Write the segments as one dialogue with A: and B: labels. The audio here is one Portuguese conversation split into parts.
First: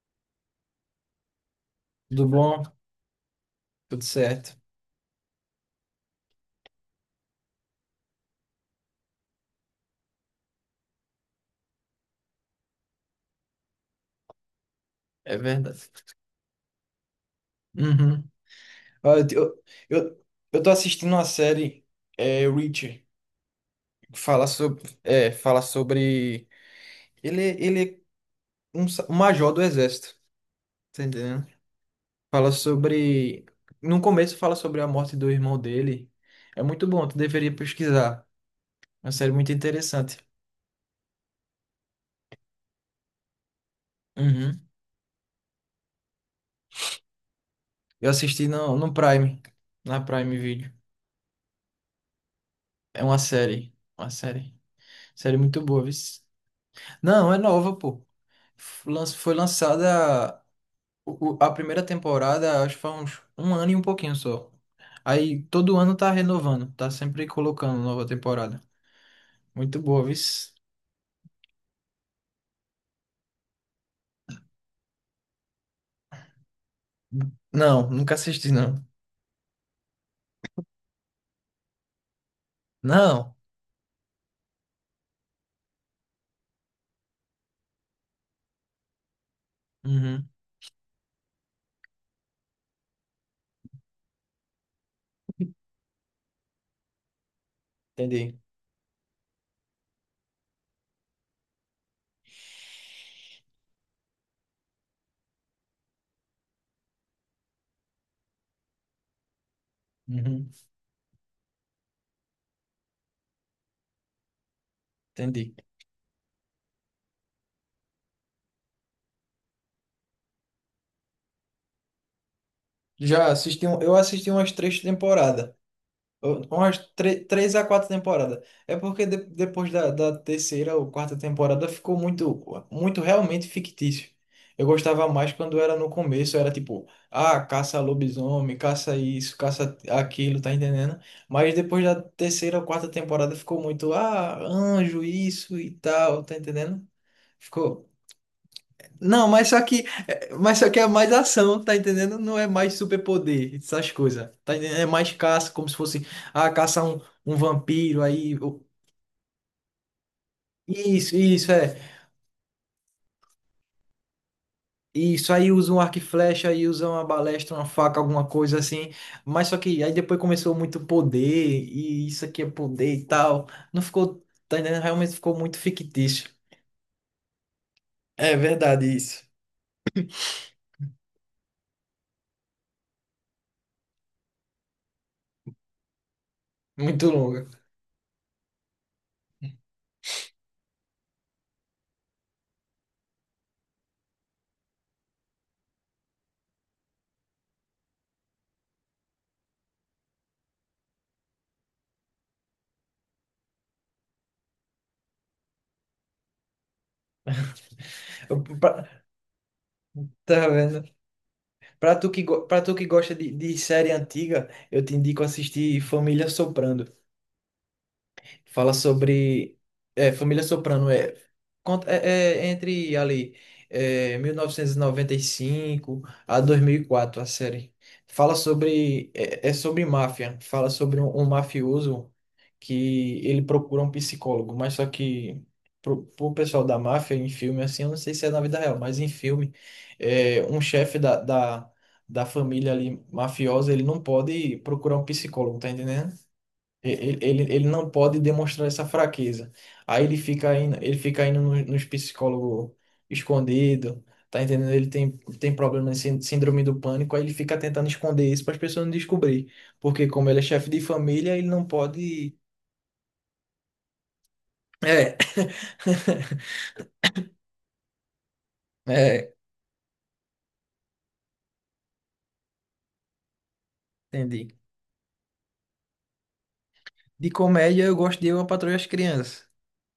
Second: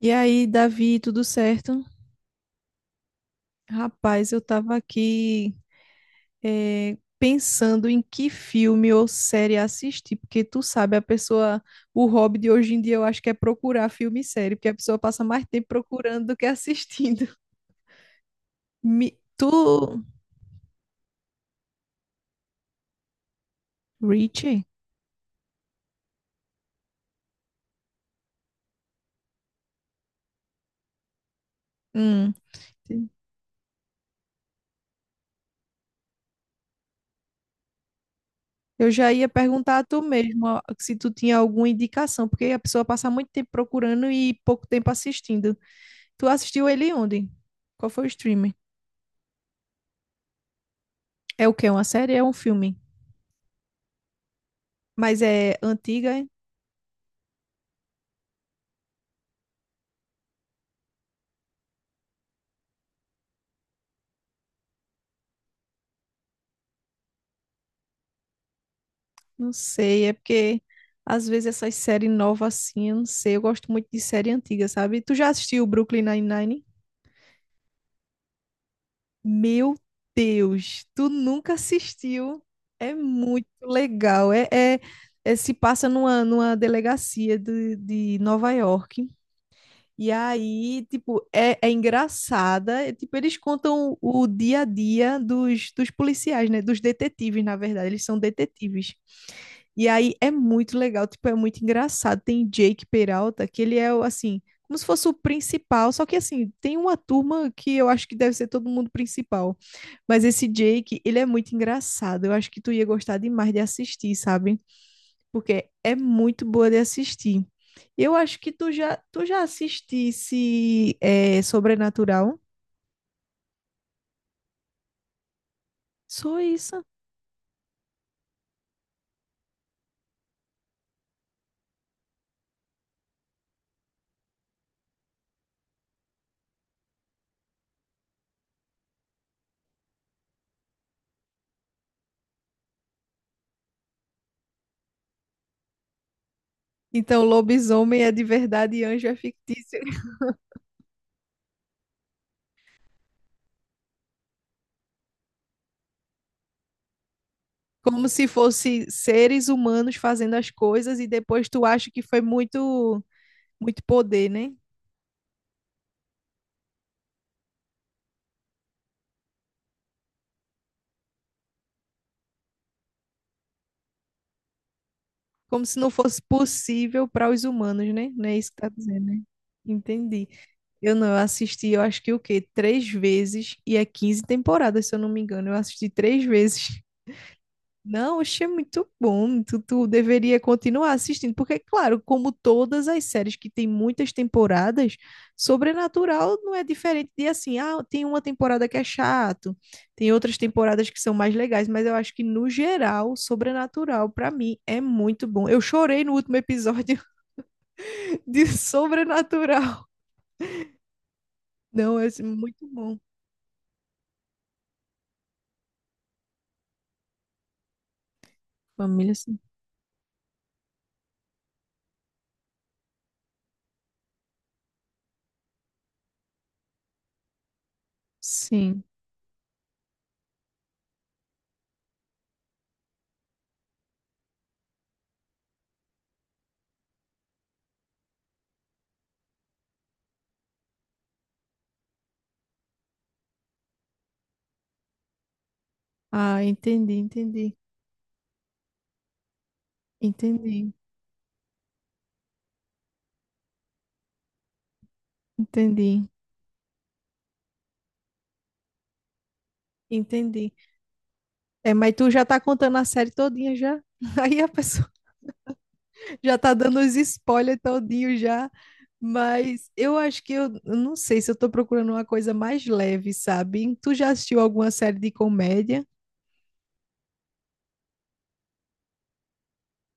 A: E aí, Davi, tudo certo?
B: Tudo bom? Tudo
A: Rapaz, eu
B: certo.
A: tava aqui pensando em que filme ou série assistir, porque tu sabe, a pessoa, o hobby de hoje em dia eu acho que é procurar filme e série, porque a pessoa passa
B: É
A: mais tempo
B: verdade.
A: procurando do que assistindo.
B: Uhum. Olha,
A: Tu,
B: Eu, eu eu tô assistindo uma série, Reacher, que fala
A: Richie?
B: sobre, Ele é um, um major do exército, tá entendendo?
A: Hum,
B: Fala sobre... No começo fala sobre a morte do irmão dele. É muito bom, tu deveria pesquisar.
A: eu
B: É uma
A: já ia
B: série muito
A: perguntar a tu
B: interessante.
A: mesmo ó, se tu tinha alguma indicação, porque a pessoa passa muito tempo procurando e
B: Uhum.
A: pouco tempo assistindo. Tu assistiu ele onde? Qual foi o
B: Eu assisti
A: streaming?
B: no Prime, na Prime Video.
A: É o quê? Uma série? É um filme?
B: É uma série, uma série.
A: Mas
B: Série
A: é
B: muito boa, viu?
A: antiga? Hein?
B: Não, é nova, pô. Foi lançada a primeira temporada, acho que foi uns um ano e um pouquinho só. Aí todo ano tá renovando, tá sempre colocando nova temporada.
A: Não
B: Muito boa,
A: sei, é
B: viu?
A: porque às vezes essas séries novas assim, eu não sei, eu gosto muito de série antiga, sabe? Tu já assistiu Brooklyn Nine-Nine?
B: Não, nunca assisti, não.
A: Meu Deus, tu nunca assistiu? É
B: Não.
A: muito legal, é, se passa numa delegacia de Nova York, e
B: Uhum,
A: aí, tipo, é, é engraçada, é, tipo, eles contam o dia a dia dos policiais, né? Dos detetives, na verdade, eles são
B: entendi.
A: detetives. E aí é muito legal, tipo, é muito engraçado. Tem Jake Peralta, que ele é, o, assim, como se fosse o principal, só que, assim, tem uma turma que eu acho que deve ser todo mundo principal. Mas esse
B: Uhum,
A: Jake, ele é muito engraçado. Eu acho que tu ia gostar demais de assistir, sabe?
B: entendi.
A: Porque é muito boa de assistir. Eu acho que tu já assistisse é, Sobrenatural?
B: Já assisti, eu assisti umas três temporadas.
A: Sou
B: Umas
A: isso.
B: três a quatro temporadas. É porque depois da terceira ou quarta temporada ficou muito, muito realmente fictício. Eu gostava mais quando era no começo, era tipo, ah, caça lobisomem, caça isso, caça aquilo, tá entendendo? Mas depois da terceira ou quarta temporada ficou muito, ah, anjo, isso e tal, tá entendendo?
A: Então,
B: Ficou.
A: lobisomem é de verdade e anjo é
B: Não, mas só
A: fictício.
B: que, é, mas só que é mais ação, tá entendendo? Não é mais superpoder, essas coisas. Tá entendendo? É mais caça, como se fosse, ah, caçar um, um vampiro,
A: Como se
B: aí.
A: fosse seres humanos fazendo as coisas e
B: Isso,
A: depois
B: isso,
A: tu
B: é.
A: acha que foi muito, muito poder, né?
B: Isso, aí usa um arco e flecha, aí usa uma balestra, uma faca, alguma coisa assim. Mas só que aí depois começou muito poder, e isso aqui é poder e tal. Não ficou, tá entendendo? Realmente ficou muito
A: Como se não fosse
B: fictício.
A: possível para os humanos, né? Não
B: É
A: é isso que tá
B: verdade
A: dizendo, né?
B: isso.
A: Entendi. Eu não, eu assisti, eu acho que o quê? Três vezes e é 15 temporadas, se eu não me engano. Eu assisti três vezes.
B: Muito longa.
A: Não, achei muito bom. Tu deveria continuar assistindo, porque, claro, como todas as séries que tem muitas temporadas, Sobrenatural não é diferente de assim, ah, tem uma temporada que é chato, tem outras temporadas que são mais legais, mas eu acho que, no geral, Sobrenatural, pra mim, é muito bom. Eu chorei no último episódio
B: Eu-
A: de
B: pa-
A: Sobrenatural.
B: Tá vendo?
A: Não, é assim,
B: Para
A: muito
B: tu que
A: bom.
B: gosta de série antiga, eu te indico assistir Família Soprano. Fala
A: Família, sim.
B: sobre é, Família Soprano é, é, é entre ali é, 1995 a 2004 a série. Fala
A: Sim.
B: sobre é, é sobre máfia. Fala sobre um, um mafioso que ele procura um psicólogo, mas só que pro pessoal da máfia em filme assim, eu não sei se é na vida real, mas em filme é, um chefe da da família ali mafiosa, ele não pode procurar um psicólogo, tá entendendo?
A: Ah, entendi,
B: Ele, ele,
A: entendi.
B: ele não pode demonstrar essa fraqueza. Aí
A: Entendi,
B: ele fica indo nos psicólogos escondido, tá entendendo? Ele tem, tem problema de
A: entendi.
B: síndrome do pânico, aí ele fica tentando esconder isso para as pessoas não descobrir. Porque como ele é
A: Entendi.
B: chefe de família, ele não
A: É, mas tu já
B: pode.
A: tá contando a série todinha já. Aí a pessoa
B: É,
A: já tá dando os spoilers todinho já.
B: é,
A: Mas eu acho que eu não sei se eu tô procurando uma coisa mais leve, sabe? Tu já assistiu
B: entendi.
A: alguma série de comédia?
B: De comédia, eu gosto de Eu, a Patroa e as Crianças.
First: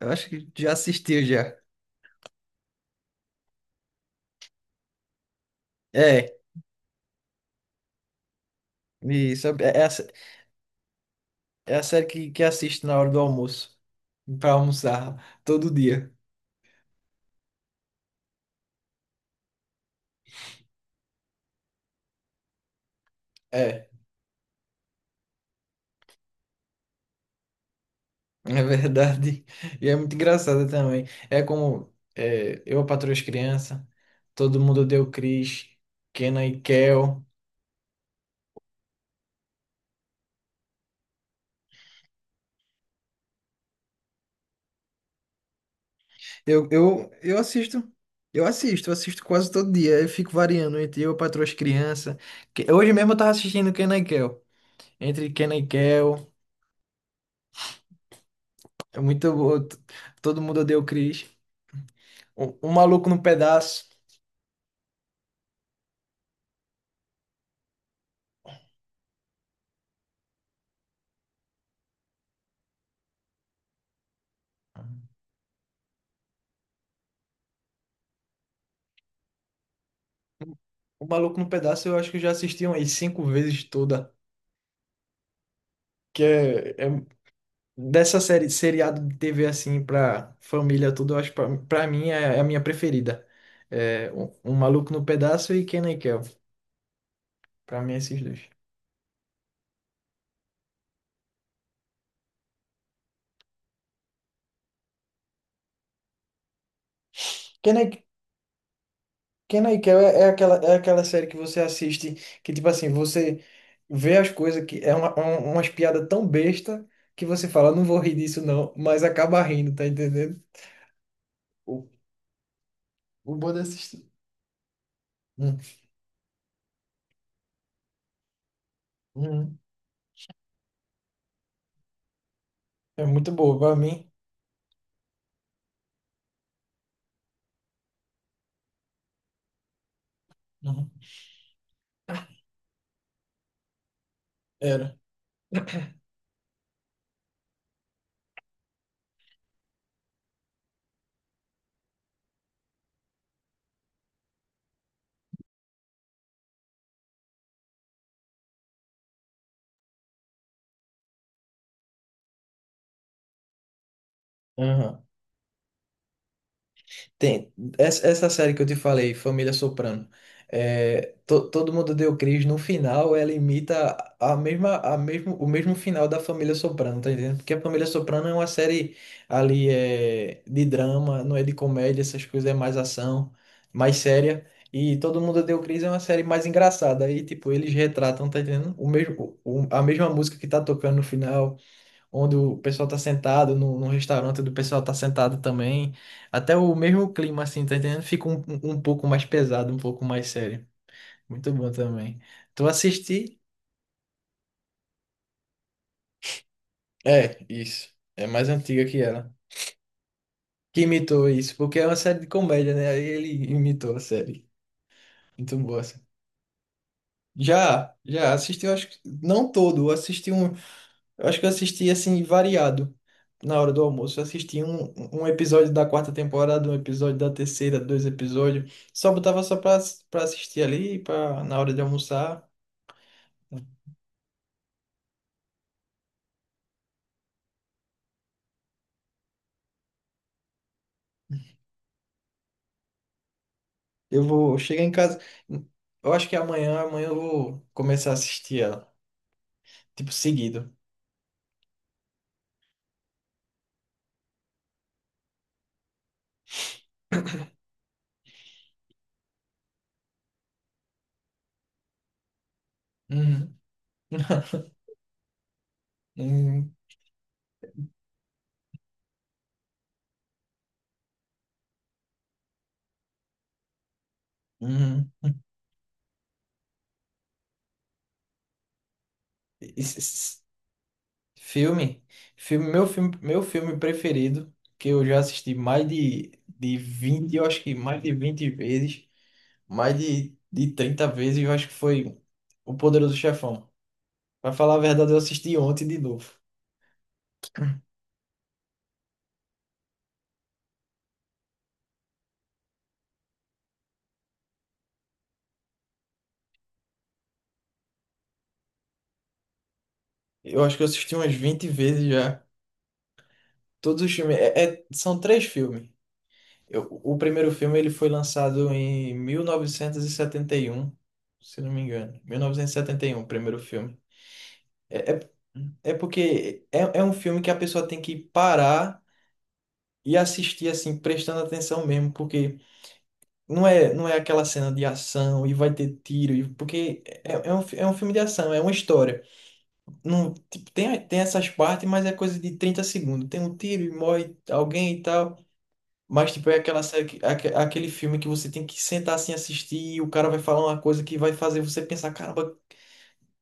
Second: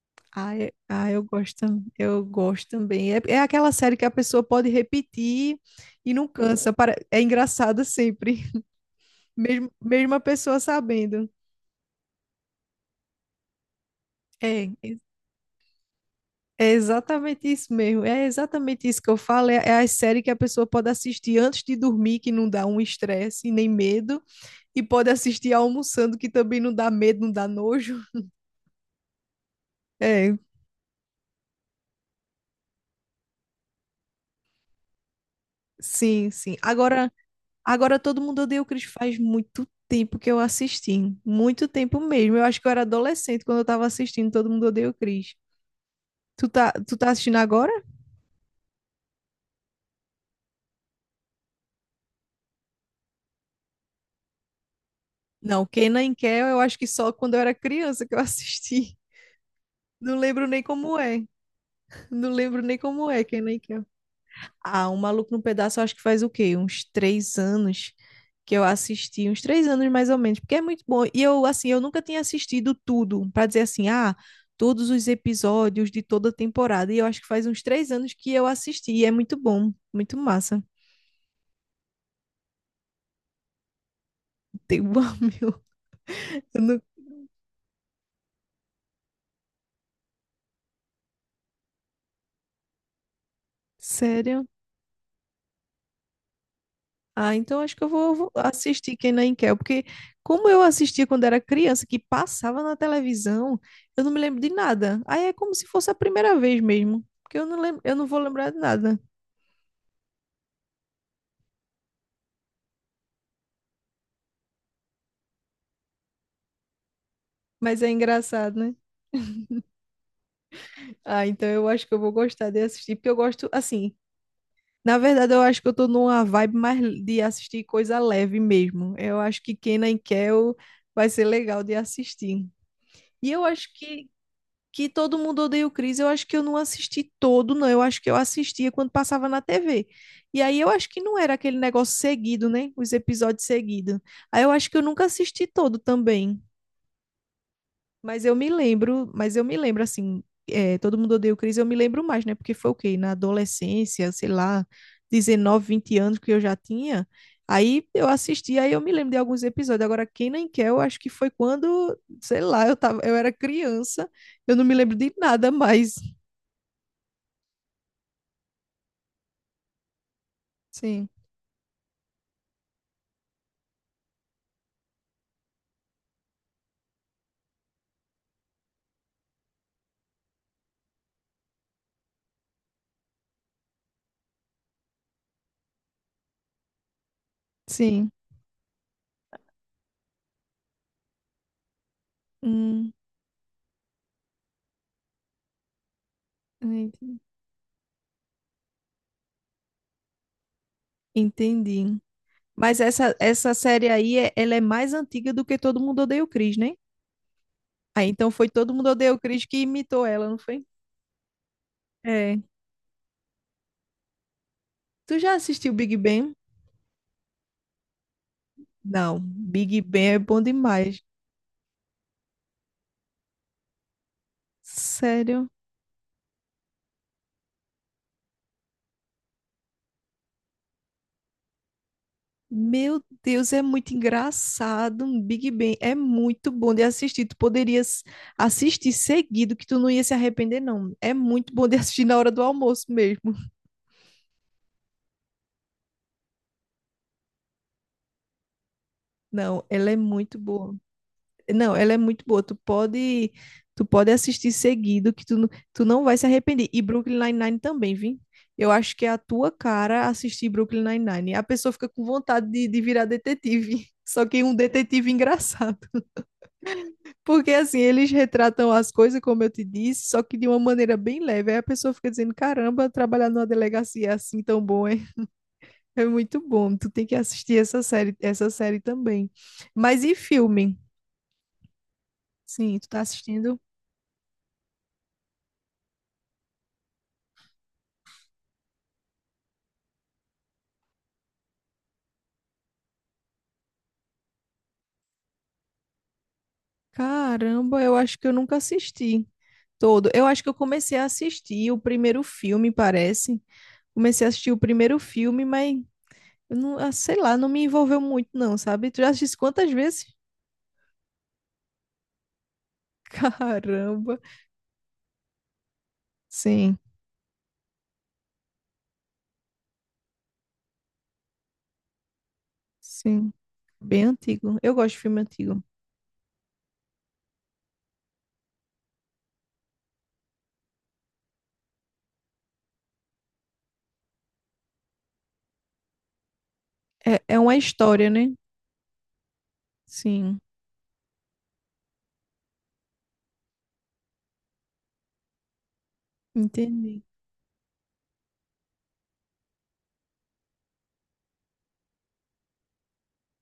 B: Eu acho que
A: Ah,
B: já
A: é- ah, eu
B: assistiu já.
A: gosto, eu gosto também. É, é aquela série que a pessoa pode repetir e não
B: É,
A: cansa. É engraçada sempre,
B: isso.
A: mesmo,
B: É, é a
A: mesmo a pessoa sabendo.
B: é a série que assisto na hora do almoço, para
A: É,
B: almoçar todo dia.
A: é exatamente isso mesmo. É exatamente isso que eu falo. É, é a série que a pessoa pode assistir antes de dormir, que não dá um estresse nem
B: É.
A: medo, e pode assistir almoçando, que também não dá medo, não dá nojo.
B: É verdade. E é muito
A: É,
B: engraçado também. É como é, eu patroa as crianças, todo mundo deu Cris,
A: sim,
B: Kenan
A: sim.
B: e
A: Agora,
B: Kel.
A: agora todo mundo odeia o Chris faz muito tempo que eu assisti, muito tempo mesmo. Eu acho que eu era adolescente quando eu tava assistindo Todo Mundo Odeia o Chris.
B: Eu,
A: Tu
B: eu,
A: tá assistindo
B: eu
A: agora?
B: assisto. Eu assisto, eu assisto quase todo dia. Eu fico variando entre eu patroa as crianças. Hoje mesmo eu tava assistindo Kenan e Kel. Entre Kenan e
A: Não, Kenan e
B: Kel,
A: Kel, eu acho que só quando eu era criança que eu assisti.
B: é muito bom.
A: Não
B: Todo
A: lembro nem
B: mundo deu
A: como é.
B: Cris.
A: Não
B: O,
A: lembro
B: o
A: nem
B: Maluco
A: como
B: no
A: é, quem nem quer.
B: Pedaço.
A: Ah, o Maluco no Pedaço, eu acho que faz o quê? Uns 3 anos que eu assisti, uns 3 anos mais ou menos, porque é muito bom. E eu, assim, eu nunca tinha assistido tudo, para dizer assim, ah, todos os episódios de toda a temporada. E eu acho que faz uns 3 anos que eu assisti, e é muito bom, muito massa.
B: O Maluco no Pedaço eu acho que eu já assisti umas cinco vezes toda.
A: Tem um meu
B: Que
A: Eu
B: é,
A: não-
B: é Dessa série, seriado de TV assim pra família tudo, eu acho pra, pra mim é, é a minha preferida. É, um,
A: Sério?
B: Um Maluco no Pedaço e Kenan e Kel.
A: Ah, então acho
B: Pra
A: que eu
B: mim, é esses
A: vou
B: dois.
A: assistir Kenan e Kel, porque como eu assistia quando era criança, que passava na televisão, eu não me lembro de nada. Aí é como se fosse a primeira vez mesmo, porque eu não
B: Kenan
A: lembro, eu
B: e
A: não vou lembrar de nada.
B: Kenan e Kel é, é aquela série que você assiste que, tipo assim, você vê as coisas que é uma, umas piadas tão besta que você fala,
A: Mas
B: não
A: é
B: vou rir disso
A: engraçado,
B: não,
A: né?
B: mas acaba rindo, tá entendendo?
A: Ah, então eu acho
B: O,
A: que eu vou gostar de assistir, porque eu
B: o
A: gosto
B: bom dessa...
A: assim. Na verdade, eu
B: Hum,
A: acho que eu tô numa vibe mais de assistir coisa leve mesmo. Eu acho que
B: hum.
A: Kenan e Kel vai ser legal de assistir.
B: É
A: E
B: muito
A: eu
B: boa,
A: acho
B: pra
A: que
B: mim.
A: Todo Mundo Odeia o Chris, eu acho que eu não assisti todo, não. Eu acho que eu assistia quando passava na TV. E aí eu acho
B: Uhum.
A: que não era aquele negócio seguido, né? Os episódios seguidos. Aí eu acho que eu
B: Era.
A: nunca assisti todo também. Mas eu me lembro, mas eu me lembro assim, é, Todo Mundo Odeia o Chris, eu me lembro mais, né? Porque foi o quê? Na adolescência, sei lá, 19, 20 anos que eu já tinha. Aí eu assisti, aí eu me lembro de alguns episódios. Agora, quem nem quer, eu acho que foi quando, sei lá, eu tava, eu era criança, eu não me lembro
B: Aham.
A: de nada mais.
B: Tem. Essa série que eu te falei, Família Soprano,
A: Sim,
B: é, todo mundo deu Cris, no final ela imita a mesma, a mesmo, o mesmo final da Família Soprano, tá entendendo? Porque a Família Soprano é uma série ali é, de drama, não é de comédia, essas coisas, é mais ação, mais séria. E Todo Mundo Deu Cris é uma série mais engraçada. Aí, tipo, eles
A: sim.
B: retratam, tá entendendo? O mesmo, a mesma música que tá tocando no final onde o pessoal
A: Hum,
B: tá sentado, no, num restaurante onde o pessoal tá sentado também. Até o mesmo
A: entendi.
B: clima, assim, tá entendendo? Fica um, um pouco mais pesado, um pouco mais sério. Muito bom
A: Entendi.
B: também. Tu
A: Mas
B: assisti?
A: essa série aí, ela é mais antiga do que Todo Mundo Odeia o Chris, né?
B: É, isso.
A: Aí
B: É
A: então
B: mais
A: foi Todo
B: antiga
A: Mundo
B: que
A: Odeia o
B: ela.
A: Chris que imitou ela, não foi?
B: Que imitou isso, porque é uma série de
A: É.
B: comédia, né? Aí ele imitou a série.
A: Tu já
B: Muito
A: assistiu
B: boa.
A: Big
B: Assim.
A: Bang?
B: Já assisti, eu acho que
A: Não,
B: não
A: Big
B: todo, eu
A: Bang é
B: assisti.
A: bom
B: Eu
A: demais.
B: acho que eu assisti assim variado na hora do almoço. Eu assisti um, um
A: Sério?
B: episódio da quarta temporada, um episódio da terceira, dois episódios. Só botava só pra, pra assistir ali, pra, na hora de almoçar.
A: Meu Deus, é muito engraçado. Big Bang é muito bom de assistir. Tu poderias assistir seguido, que tu não ia se arrepender, não. É muito bom de assistir na hora do almoço mesmo.
B: Eu vou chegar em casa. Eu acho que amanhã eu vou começar a assistir ela.
A: Não, ela é
B: Tipo,
A: muito
B: seguido.
A: boa. Não, ela é muito boa. Tu pode assistir seguido, que tu não vai se arrepender. E Brooklyn Nine-Nine também, vi. Eu acho que é a tua cara assistir Brooklyn Nine-Nine. A pessoa fica com vontade de virar
B: Uhum.
A: detetive. Só que um detetive engraçado.
B: Uhum.
A: Porque assim, eles retratam as coisas, como eu te disse, só que de uma maneira bem leve. Aí a pessoa fica dizendo: caramba, trabalhar numa delegacia é assim tão bom, hein?
B: Uhum.
A: É muito bom. Tu tem que assistir essa série também.
B: Esse-
A: Mas e
B: esse
A: filme?
B: Filme,
A: Sim,
B: meu
A: tu tá
B: filme, meu
A: assistindo.
B: filme preferido, que eu já assisti mais de 20 eu acho que mais de 20 vezes, mais de 30 vezes, eu acho que foi O Poderoso Chefão. Pra falar a verdade, eu assisti ontem de novo.
A: Caramba, eu acho que eu nunca assisti todo. Eu acho que eu comecei a assistir o primeiro filme, parece. Comecei a assistir o primeiro filme, mas eu não, ah, sei lá, não me envolveu muito, não, sabe? Tu já assistiu quantas vezes?
B: Eu acho que eu assisti umas 20 vezes já. Todos os
A: Caramba.
B: filmes. É, são três filmes.
A: Sim,
B: O primeiro filme ele foi lançado em mil novecentos e setenta e um se não me engano. 1971, o
A: sim.
B: primeiro filme.
A: Bem antigo. Eu gosto de
B: É, é,
A: filme antigo.
B: é porque é um filme que a pessoa tem que parar e assistir, assim, prestando atenção mesmo, porque. Não é aquela cena de ação e vai ter tiro, porque
A: É,
B: é,
A: é
B: é
A: uma
B: um, é um
A: história,
B: filme de
A: né?
B: ação, é uma história. Não,
A: Sim,
B: tipo, tem essas partes, mas é coisa de 30 segundos. Tem um tiro e morre alguém e tal. Mas, tipo, é aquela
A: entendi.
B: série, aquele filme que você tem que sentar assim assistir e o cara vai falar uma coisa que vai fazer você pensar,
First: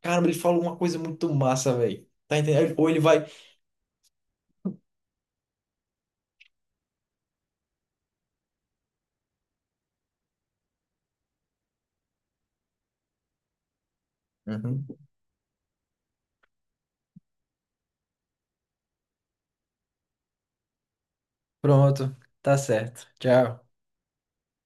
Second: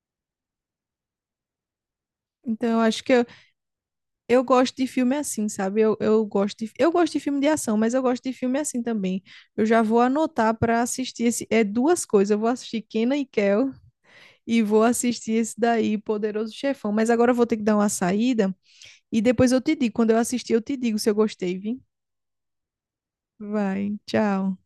B: caramba, ele falou uma coisa muito massa, velho. Tá
A: Então
B: entendendo?
A: eu
B: Ou ele
A: acho que
B: vai.
A: Eu gosto de filme assim, sabe? Eu gosto de filme de ação, mas eu gosto de filme assim também. Eu já vou anotar para assistir esse. É duas coisas. Eu vou assistir Kenan e Kel e vou
B: Uhum.
A: assistir esse daí, Poderoso Chefão. Mas agora eu vou ter que dar uma saída e depois eu te digo. Quando eu assistir, eu te digo se eu gostei, viu?
B: Pronto, tá certo. Tchau.
A: Vai, tchau.